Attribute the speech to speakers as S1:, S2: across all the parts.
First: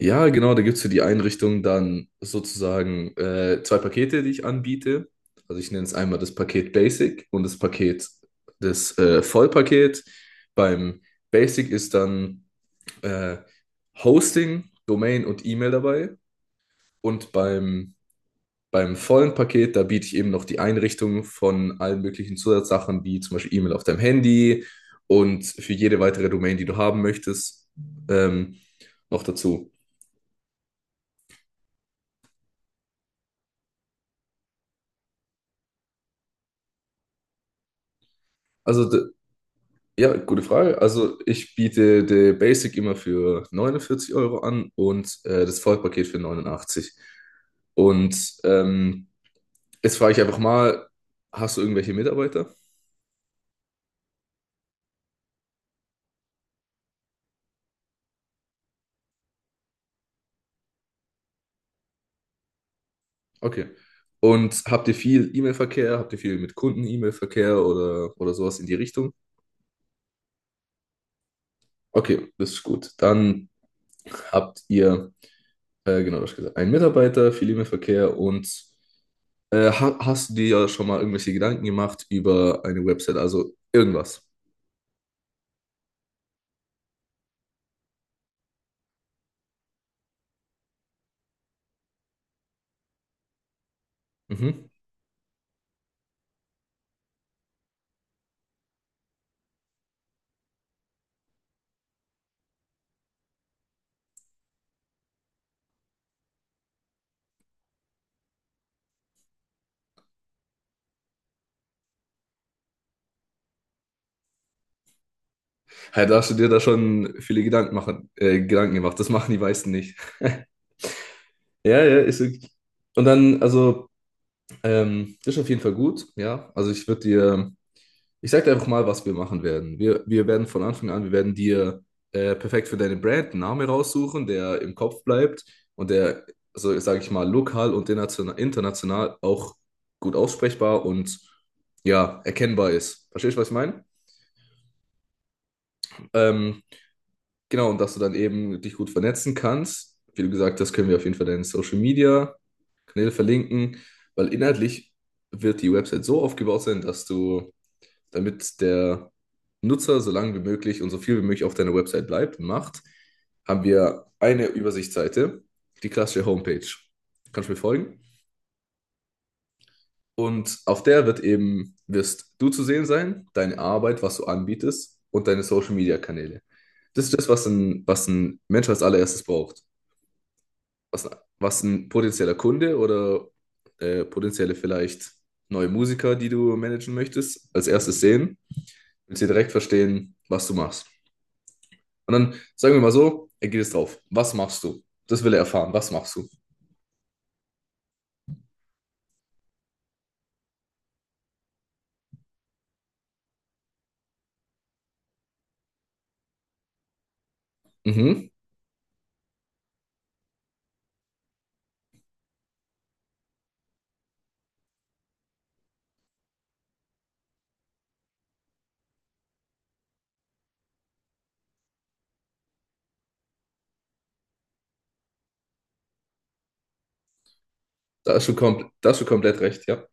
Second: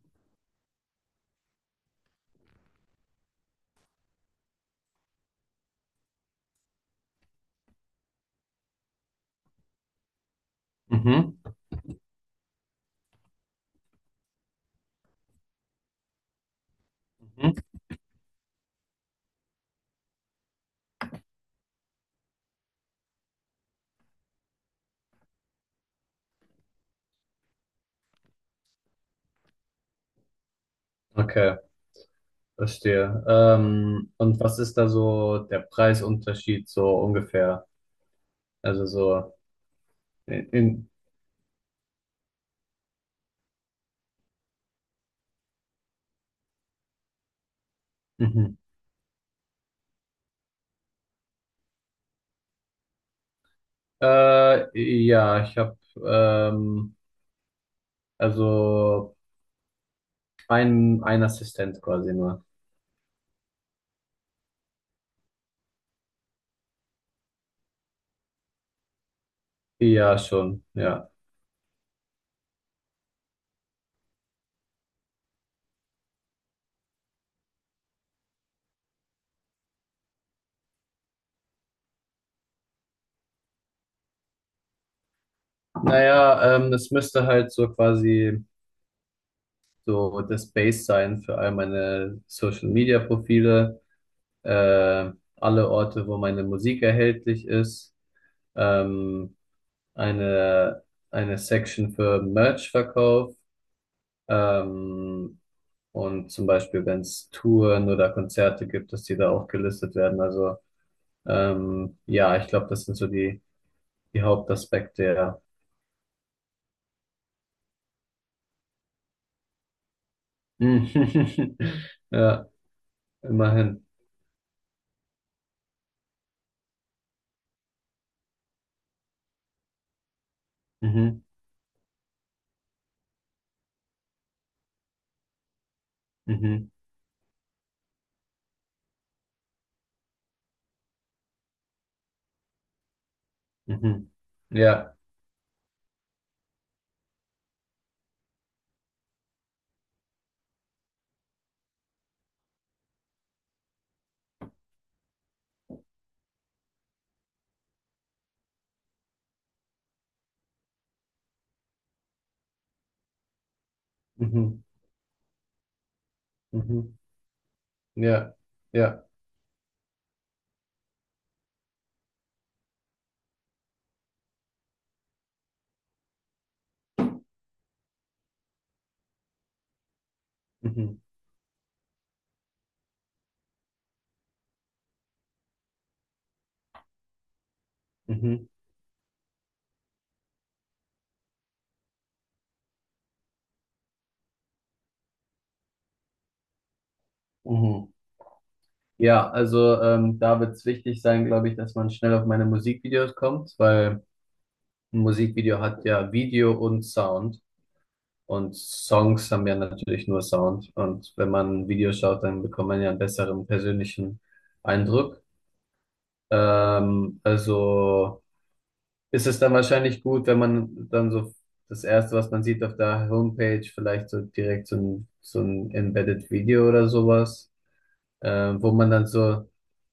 S1: Ja, genau, da gibt es für die Einrichtung dann sozusagen zwei Pakete, die ich anbiete. Also ich nenne es einmal das Paket Basic und das Paket, das Vollpaket. Beim
S2: Mhm.
S1: Basic ist dann äh, Hosting, Domain und E-Mail dabei. Und
S2: Mhm.
S1: beim, beim vollen Paket, da biete ich eben noch die Einrichtung von allen möglichen Zusatzsachen, wie zum Beispiel E-Mail auf deinem Handy und für jede weitere Domain, die du haben möchtest, ähm, noch dazu.
S2: Okay, verstehe. Und was ist da so der Preisunterschied so ungefähr?
S1: Also
S2: Also
S1: d-
S2: so
S1: Ja, gute
S2: in,
S1: Frage.
S2: in
S1: Also ich biete der Basic immer für 49 Euro an und das Vollpaket für 89. Und
S2: mhm.
S1: jetzt frage ich einfach mal, hast du irgendwelche Mitarbeiter?
S2: Äh, ja, ich habe ähm, also ein Assistent quasi nur.
S1: Okay. Und habt ihr viel E-Mail-Verkehr? Habt ihr viel mit Kunden E-Mail-Verkehr oder sowas in die Richtung?
S2: Ja, schon, ja.
S1: Okay, das ist gut. Dann habt ihr, genau, das gesagt, einen Mitarbeiter, viel E-Mail-Verkehr und ha hast du dir ja schon mal irgendwelche Gedanken gemacht über eine Website, also irgendwas?
S2: Naja, es müsste halt so quasi so das Base sein für all meine Social Media Profile,
S1: Mhm.
S2: äh, alle Orte, wo meine Musik erhältlich ist. Ähm, eine, eine Section für Merch-Verkauf. Ähm, und zum Beispiel, wenn es Touren oder Konzerte gibt, dass die da auch gelistet werden. Also ja, ich glaube, das sind so die Hauptaspekte, ja.
S1: Ja, da hast du dir da schon viele Gedanken gemacht. Das machen die meisten nicht.
S2: Mhm.
S1: Ja, ja, ist
S2: Ja,
S1: wirklich. Und dann,
S2: immerhin.
S1: also, das ist auf jeden Fall gut, ja. Also ich würde dir, ich sag dir einfach mal, was wir machen werden. Wir werden von Anfang an, wir
S2: Mhm,
S1: werden dir perfekt für deine Brand einen Namen raussuchen, der im Kopf bleibt und der,
S2: mhm,
S1: so sage ich mal, lokal und international, international auch gut aussprechbar und ja, erkennbar ist. Verstehst du, was ich meine?
S2: mhm. Ja,
S1: Ähm, Genau, und dass du dann eben dich gut vernetzen kannst. Wie du gesagt hast, können wir auf jeden Fall deine Social Media Kanäle verlinken, weil inhaltlich wird die Website so aufgebaut sein, dass du, damit der Nutzer so lange wie möglich und so viel wie möglich auf deiner Website bleibt und macht, haben wir eine
S2: mhm,
S1: Übersichtsseite, die klassische Homepage.
S2: mhm.
S1: Kannst du mir folgen?
S2: Ja, ja,
S1: Und auf der wird eben, wirst du zu sehen sein, deine Arbeit, was du anbietest und deine Social Media Kanäle. Das ist das, was ein Mensch als allererstes braucht.
S2: mhm,
S1: was, was ein potenzieller Kunde oder potenzielle vielleicht neue Musiker, die du managen möchtest, als erstes sehen,
S2: mhm,
S1: willst du direkt verstehen, was du machst. Und dann sagen wir mal so, er geht jetzt drauf. Was machst du? Das will er erfahren. Was machst du?
S2: mhm. Ja, also da wird es wichtig sein, glaube ich, dass man schnell auf meine Musikvideos kommt, weil ein Musikvideo hat ja Video und Sound
S1: Mhm.
S2: und Songs haben ja natürlich nur Sound. Und wenn man ein Video schaut, dann bekommt man ja einen besseren persönlichen Eindruck. Also ist es dann wahrscheinlich gut, wenn man dann so das Erste, was man sieht auf der Homepage, vielleicht so direkt so ein Embedded Video oder sowas, äh, wo
S1: Da
S2: man
S1: hast du
S2: dann
S1: komplett
S2: so,
S1: recht, ja.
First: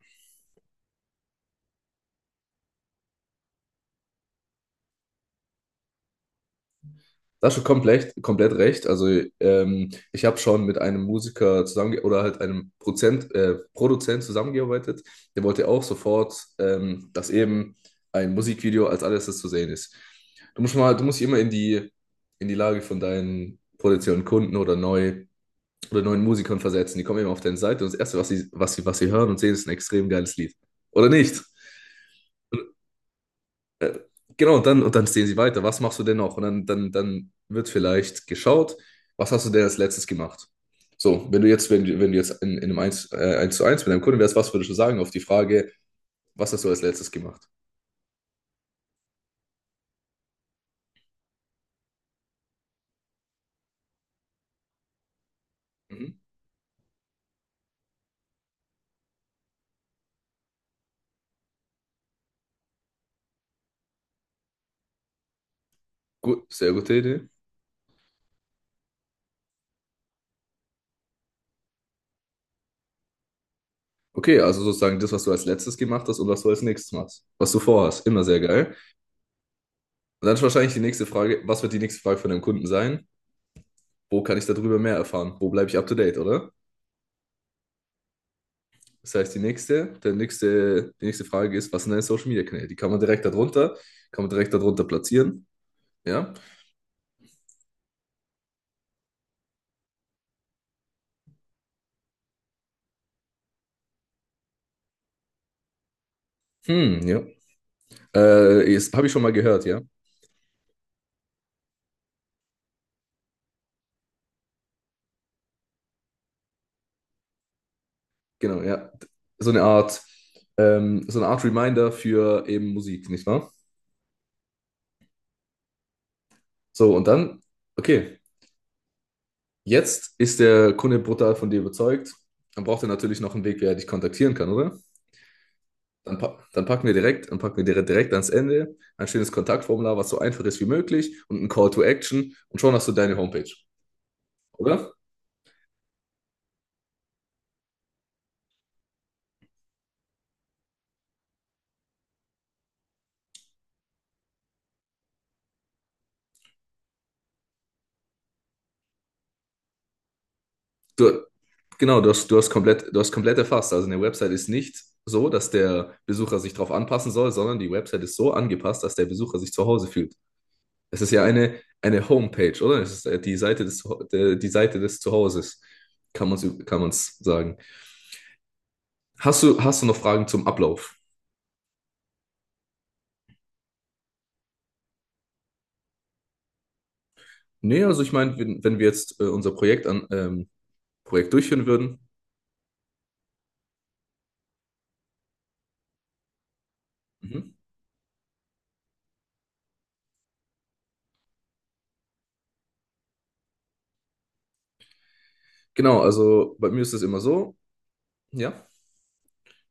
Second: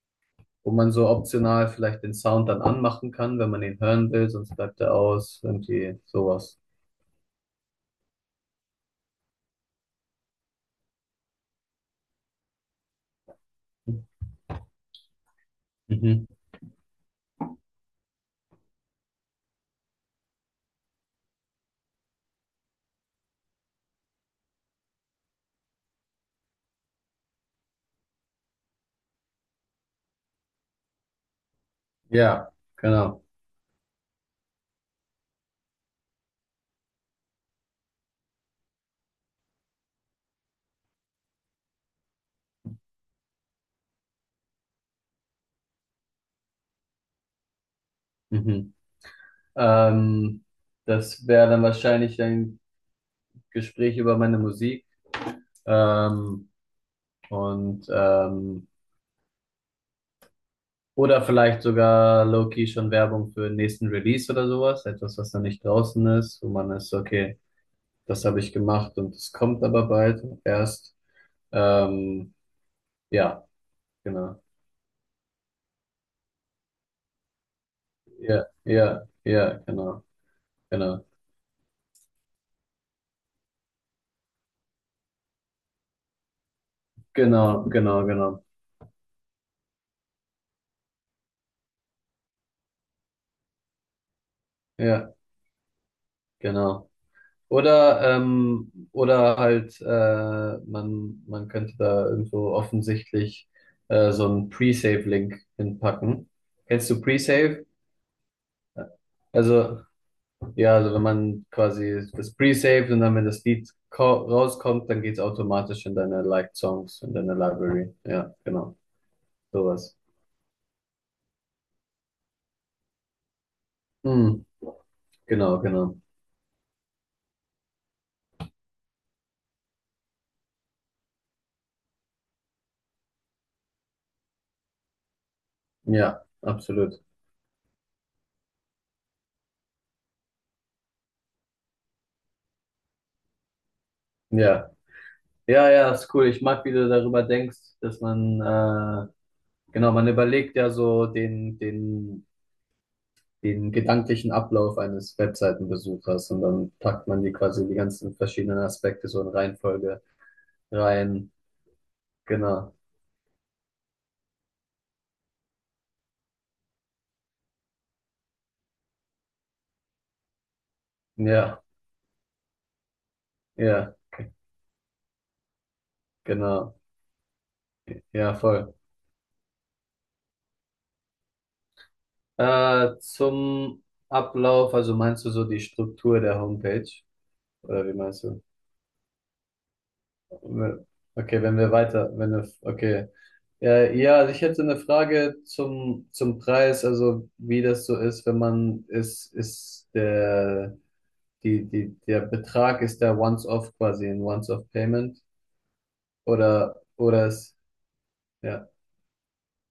S2: wo man so optional vielleicht den Sound dann anmachen kann, wenn man ihn hören will, sonst bleibt er aus, irgendwie sowas.
S1: Das schon komplett, komplett recht. Also ich habe schon mit einem Musiker zusammen oder halt einem Produzent zusammengearbeitet. Der wollte auch
S2: Mhm.
S1: sofort, dass eben ein Musikvideo als alles das zu sehen ist. Du musst dich immer in die Lage von deinen potenziellen Kunden oder neuen Musikern versetzen. Die kommen eben auf deine Seite und das Erste, was sie hören und sehen, ist ein extrem geiles Lied. Oder nicht?
S2: Ja, genau.
S1: Genau, und dann sehen sie weiter. Was machst du denn noch? Dann wird vielleicht geschaut, was hast du denn als letztes gemacht? So, wenn du jetzt in einem 1 zu 1 mit einem Kunden wärst, was würdest du sagen auf die Frage, was hast du als letztes gemacht?
S2: Mhm. Ähm, Das wäre dann wahrscheinlich ein Gespräch über meine Musik.
S1: Mhm.
S2: Ähm, und ähm, oder vielleicht sogar low-key schon Werbung für den nächsten Release oder sowas. Etwas, was noch nicht draußen ist, wo
S1: Gut,
S2: man
S1: sehr gute
S2: ist,
S1: Idee.
S2: okay, das habe ich gemacht und es kommt aber bald erst. Ähm, ja,
S1: Okay,
S2: genau.
S1: also sozusagen das, was du als letztes gemacht hast und was du als nächstes machst. Was du vorhast, immer sehr
S2: Ja,
S1: geil.
S2: ja, ja, genau,
S1: Und dann ist wahrscheinlich die
S2: genau.
S1: nächste Frage, was wird die nächste Frage von deinem Kunden sein? Wo kann ich darüber mehr erfahren? Wo bleibe ich up to date, oder?
S2: Genau, genau, genau.
S1: Das heißt, die nächste Frage ist, was sind deine Social Media Kanäle? Die kann man direkt darunter, kann man direkt darunter
S2: Ja,
S1: platzieren. Ja.
S2: genau. Oder halt, man könnte da irgendwo offensichtlich so einen Pre-Save-Link hinpacken. Kennst du
S1: Hm, ja.
S2: Pre-Save?
S1: Das habe ich schon mal gehört, ja.
S2: Also, ja, also wenn man quasi das Pre-Saved und dann, wenn das Lied rauskommt, dann geht's automatisch in deine Liked Songs, in deine Library. Ja,
S1: Genau,
S2: genau.
S1: ja. So eine
S2: Sowas.
S1: Art, so eine Art Reminder für eben Musik, nicht wahr?
S2: Hm, genau, genau.
S1: So, und dann, okay, jetzt ist der Kunde brutal von dir überzeugt. Dann braucht er natürlich noch einen Weg, wie er dich kontaktieren kann, oder?
S2: Ja, absolut.
S1: Dann packen wir direkt ans Ende ein schönes Kontaktformular, was so einfach ist wie möglich und ein Call to Action und schon hast du deine Homepage,
S2: Ja.
S1: oder?
S2: Ja, ja, ist cool. Ich mag, wie du darüber denkst, dass man genau, man überlegt ja so den, den gedanklichen Ablauf eines Webseitenbesuchers und dann packt man die quasi die ganzen verschiedenen Aspekte so in Reihenfolge
S1: Du,
S2: rein.
S1: genau,
S2: Genau.
S1: du hast komplett erfasst. Also eine Website ist nicht so, dass der Besucher sich darauf anpassen soll, sondern die Website ist so angepasst, dass der Besucher sich zu Hause fühlt. Es ist ja
S2: Ja,
S1: eine Homepage, oder? Es ist
S2: ja,
S1: Die Seite des Zuhauses, kann man
S2: genau.
S1: kann man's sagen.
S2: Ja, voll.
S1: Hast du noch Fragen zum Ablauf?
S2: Zum Ablauf, also meinst du so die Struktur der Homepage?
S1: Nee,
S2: Oder wie
S1: also ich
S2: meinst
S1: meine,
S2: du?
S1: wenn wir jetzt unser Projekt
S2: Okay, wenn
S1: durchführen
S2: wir
S1: würden.
S2: weiter, wenn wir, okay. Ja, also ich hätte eine Frage zum Preis, also
S1: Mhm.
S2: wie das so ist, wenn man, ist der, die der Betrag, ist der Once-Off quasi, ein Once-Off-Payment
S1: Genau, also bei mir
S2: oder,
S1: ist es immer
S2: oder ist,
S1: so, ja.
S2: ja,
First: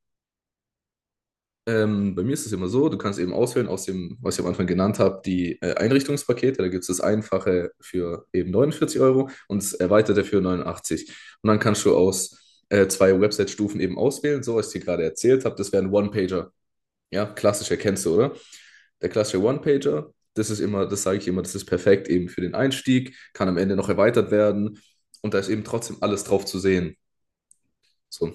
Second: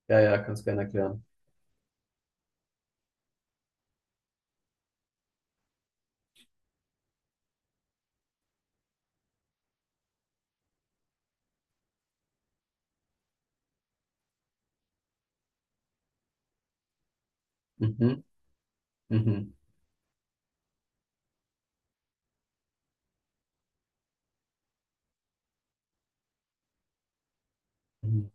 S2: ja, ja, kannst gerne erklären.
S1: Bei mir ist es immer so, du kannst eben auswählen aus dem, was ich am Anfang genannt habe, die Einrichtungspakete. Da gibt es das Einfache für eben 49 Euro und das Erweiterte für 89. Und dann kannst du aus zwei Website-Stufen eben auswählen, so was ich dir gerade erzählt habe. Das wäre ein One-Pager. Ja, klassischer kennst du,
S2: Mhm,
S1: oder? Der klassische
S2: mhm,
S1: One-Pager, das ist immer, das sage ich immer, das ist perfekt eben für den Einstieg, kann am Ende noch erweitert werden und da ist eben trotzdem alles drauf zu sehen.
S2: mhm,
S1: So,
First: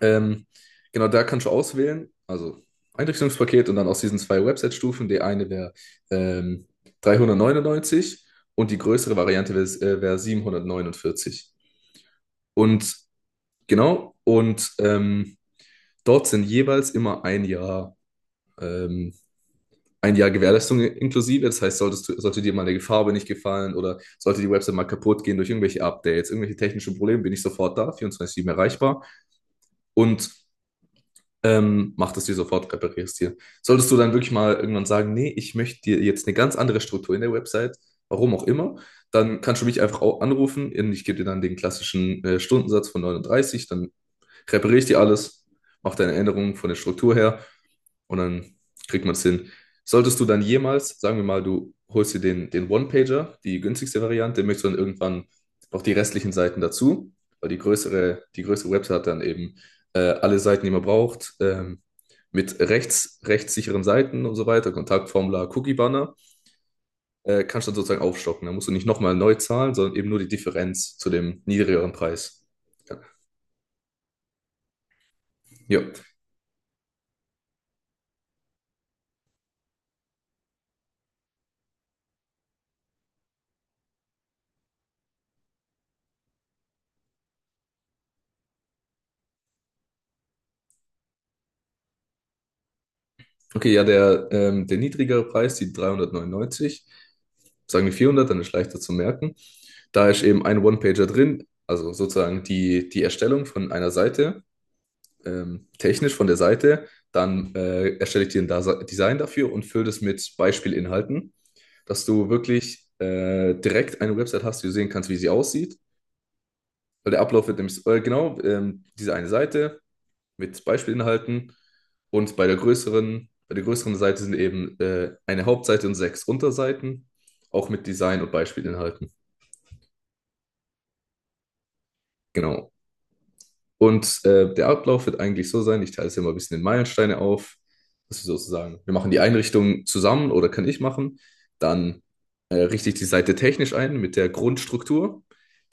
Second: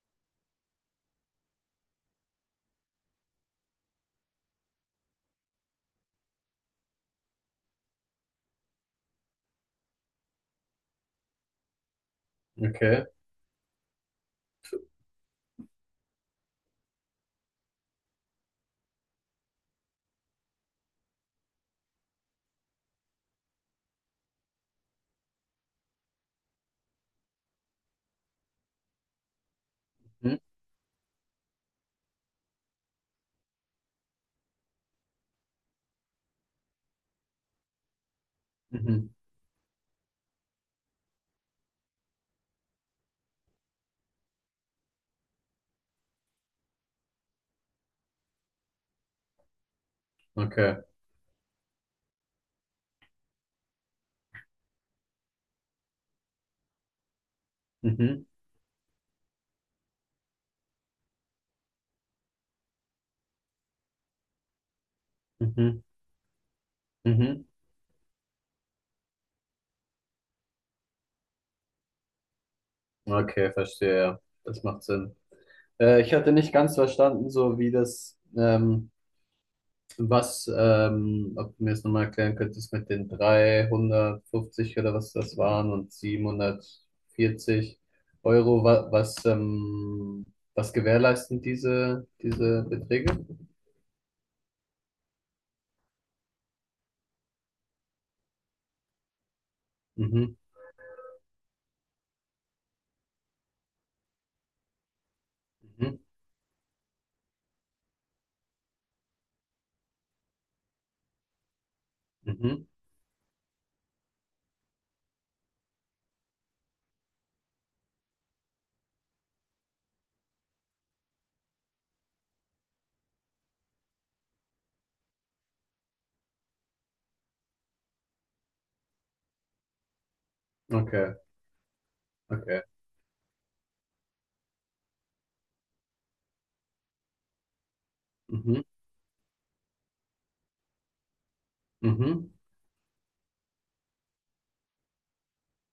S1: Ähm, genau, da kannst du auswählen, also Einrichtungspaket und dann aus diesen zwei Website-Stufen. Die eine wäre ähm, 399 und die größere Variante wäre wär 749. Und
S2: okay,
S1: genau, und dort sind jeweils immer ähm, 1 Jahr Gewährleistung inklusive. Das heißt, solltest du, sollte dir mal eine Farbe nicht gefallen oder sollte die Website mal kaputt gehen durch irgendwelche Updates, irgendwelche technischen Probleme, bin ich sofort da, 24/7 erreichbar. Und
S2: mhm,
S1: mach das dir sofort, reparierst dir. Solltest du dann wirklich mal irgendwann sagen, nee, ich möchte dir jetzt eine ganz andere Struktur in der Website, warum auch immer,
S2: mhm,
S1: dann kannst du mich einfach anrufen. Ich gebe dir dann den klassischen Stundensatz von 39, dann Präpariere ich dir alles, mach deine Änderungen von der Struktur her und dann kriegt man es hin. Solltest du dann
S2: okay,
S1: jemals, sagen wir mal, du holst dir den One-Pager, die günstigste Variante, möchtest du dann irgendwann noch die restlichen Seiten dazu, weil
S2: mhm,
S1: die größere Website hat dann eben alle Seiten, die man braucht, mit rechtssicheren Seiten und so weiter, Kontaktformular,
S2: mhm,
S1: Cookie-Banner,
S2: mhm,
S1: kannst du dann sozusagen aufstocken. Da musst du nicht nochmal neu zahlen, sondern eben nur die Differenz zu dem niedrigeren Preis. Ja.
S2: okay, verstehe, ja, das macht Sinn.
S1: Ja.
S2: Ich hatte nicht ganz verstanden, so wie das, was, ob du mir das nochmal erklären könntest mit den 350 oder was das waren und 740 Euro, wa was, was gewährleisten diese Beträge?
S1: Okay, ja, der niedrigere Preis, die 399, sagen wir 400, dann ist leichter zu merken. Da ist
S2: Mhm,
S1: eben ein One-Pager drin, also sozusagen die Erstellung von einer Seite,
S2: mhm,
S1: technisch von der Seite. Dann erstelle ich dir ein Design dafür und fülle das mit Beispielinhalten, dass du
S2: mhm,
S1: wirklich direkt eine Website hast, die du sehen kannst, wie sie aussieht. Weil der Ablauf wird nämlich, diese eine Seite, mit Beispielinhalten. Und bei der größeren Seite sind eben eine Hauptseite und 6 Unterseiten, auch mit Design und Beispielinhalten.
S2: okay, okay,
S1: Genau. Und der Ablauf wird eigentlich so sein, ich teile es ja mal ein bisschen in Meilensteine auf, dass wir
S2: mhm,
S1: sozusagen, wir machen die Einrichtung zusammen oder kann ich machen, dann
S2: mhm,
S1: richte ich die Seite technisch ein mit der Grundstruktur,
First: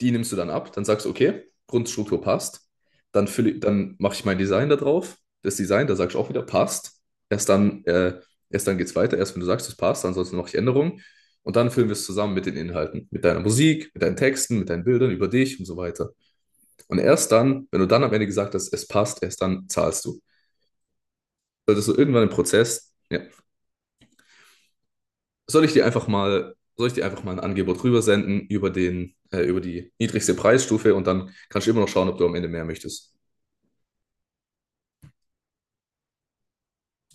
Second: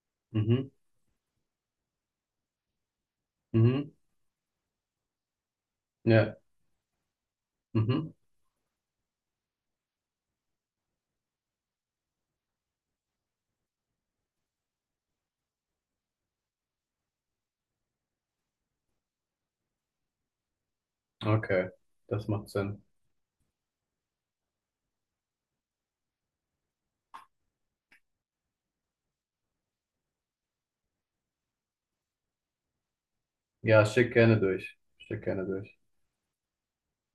S1: die nimmst du dann
S2: mhm,
S1: ab, dann sagst du, okay, Grundstruktur passt,
S2: mhm,
S1: dann mache ich mein Design da drauf, das Design, da sagst du auch
S2: ja,
S1: wieder, passt, erst dann,
S2: mhm,
S1: äh, erst dann geht es weiter, erst wenn du sagst, es passt, ansonsten mache ich Änderungen und dann füllen wir es zusammen mit den Inhalten, mit deiner Musik, mit deinen Texten, mit deinen Bildern über dich und so weiter. Und erst dann, wenn du dann am Ende gesagt hast, es passt, erst dann zahlst du.
S2: okay,
S1: Solltest du irgendwann
S2: das
S1: im
S2: macht Sinn.
S1: Prozess, ja, soll ich dir einfach mal ein Angebot rübersenden über den, über die niedrigste Preisstufe und dann kannst du immer noch schauen, ob du am Ende mehr möchtest.
S2: Ja, schick gerne durch, schick gerne durch.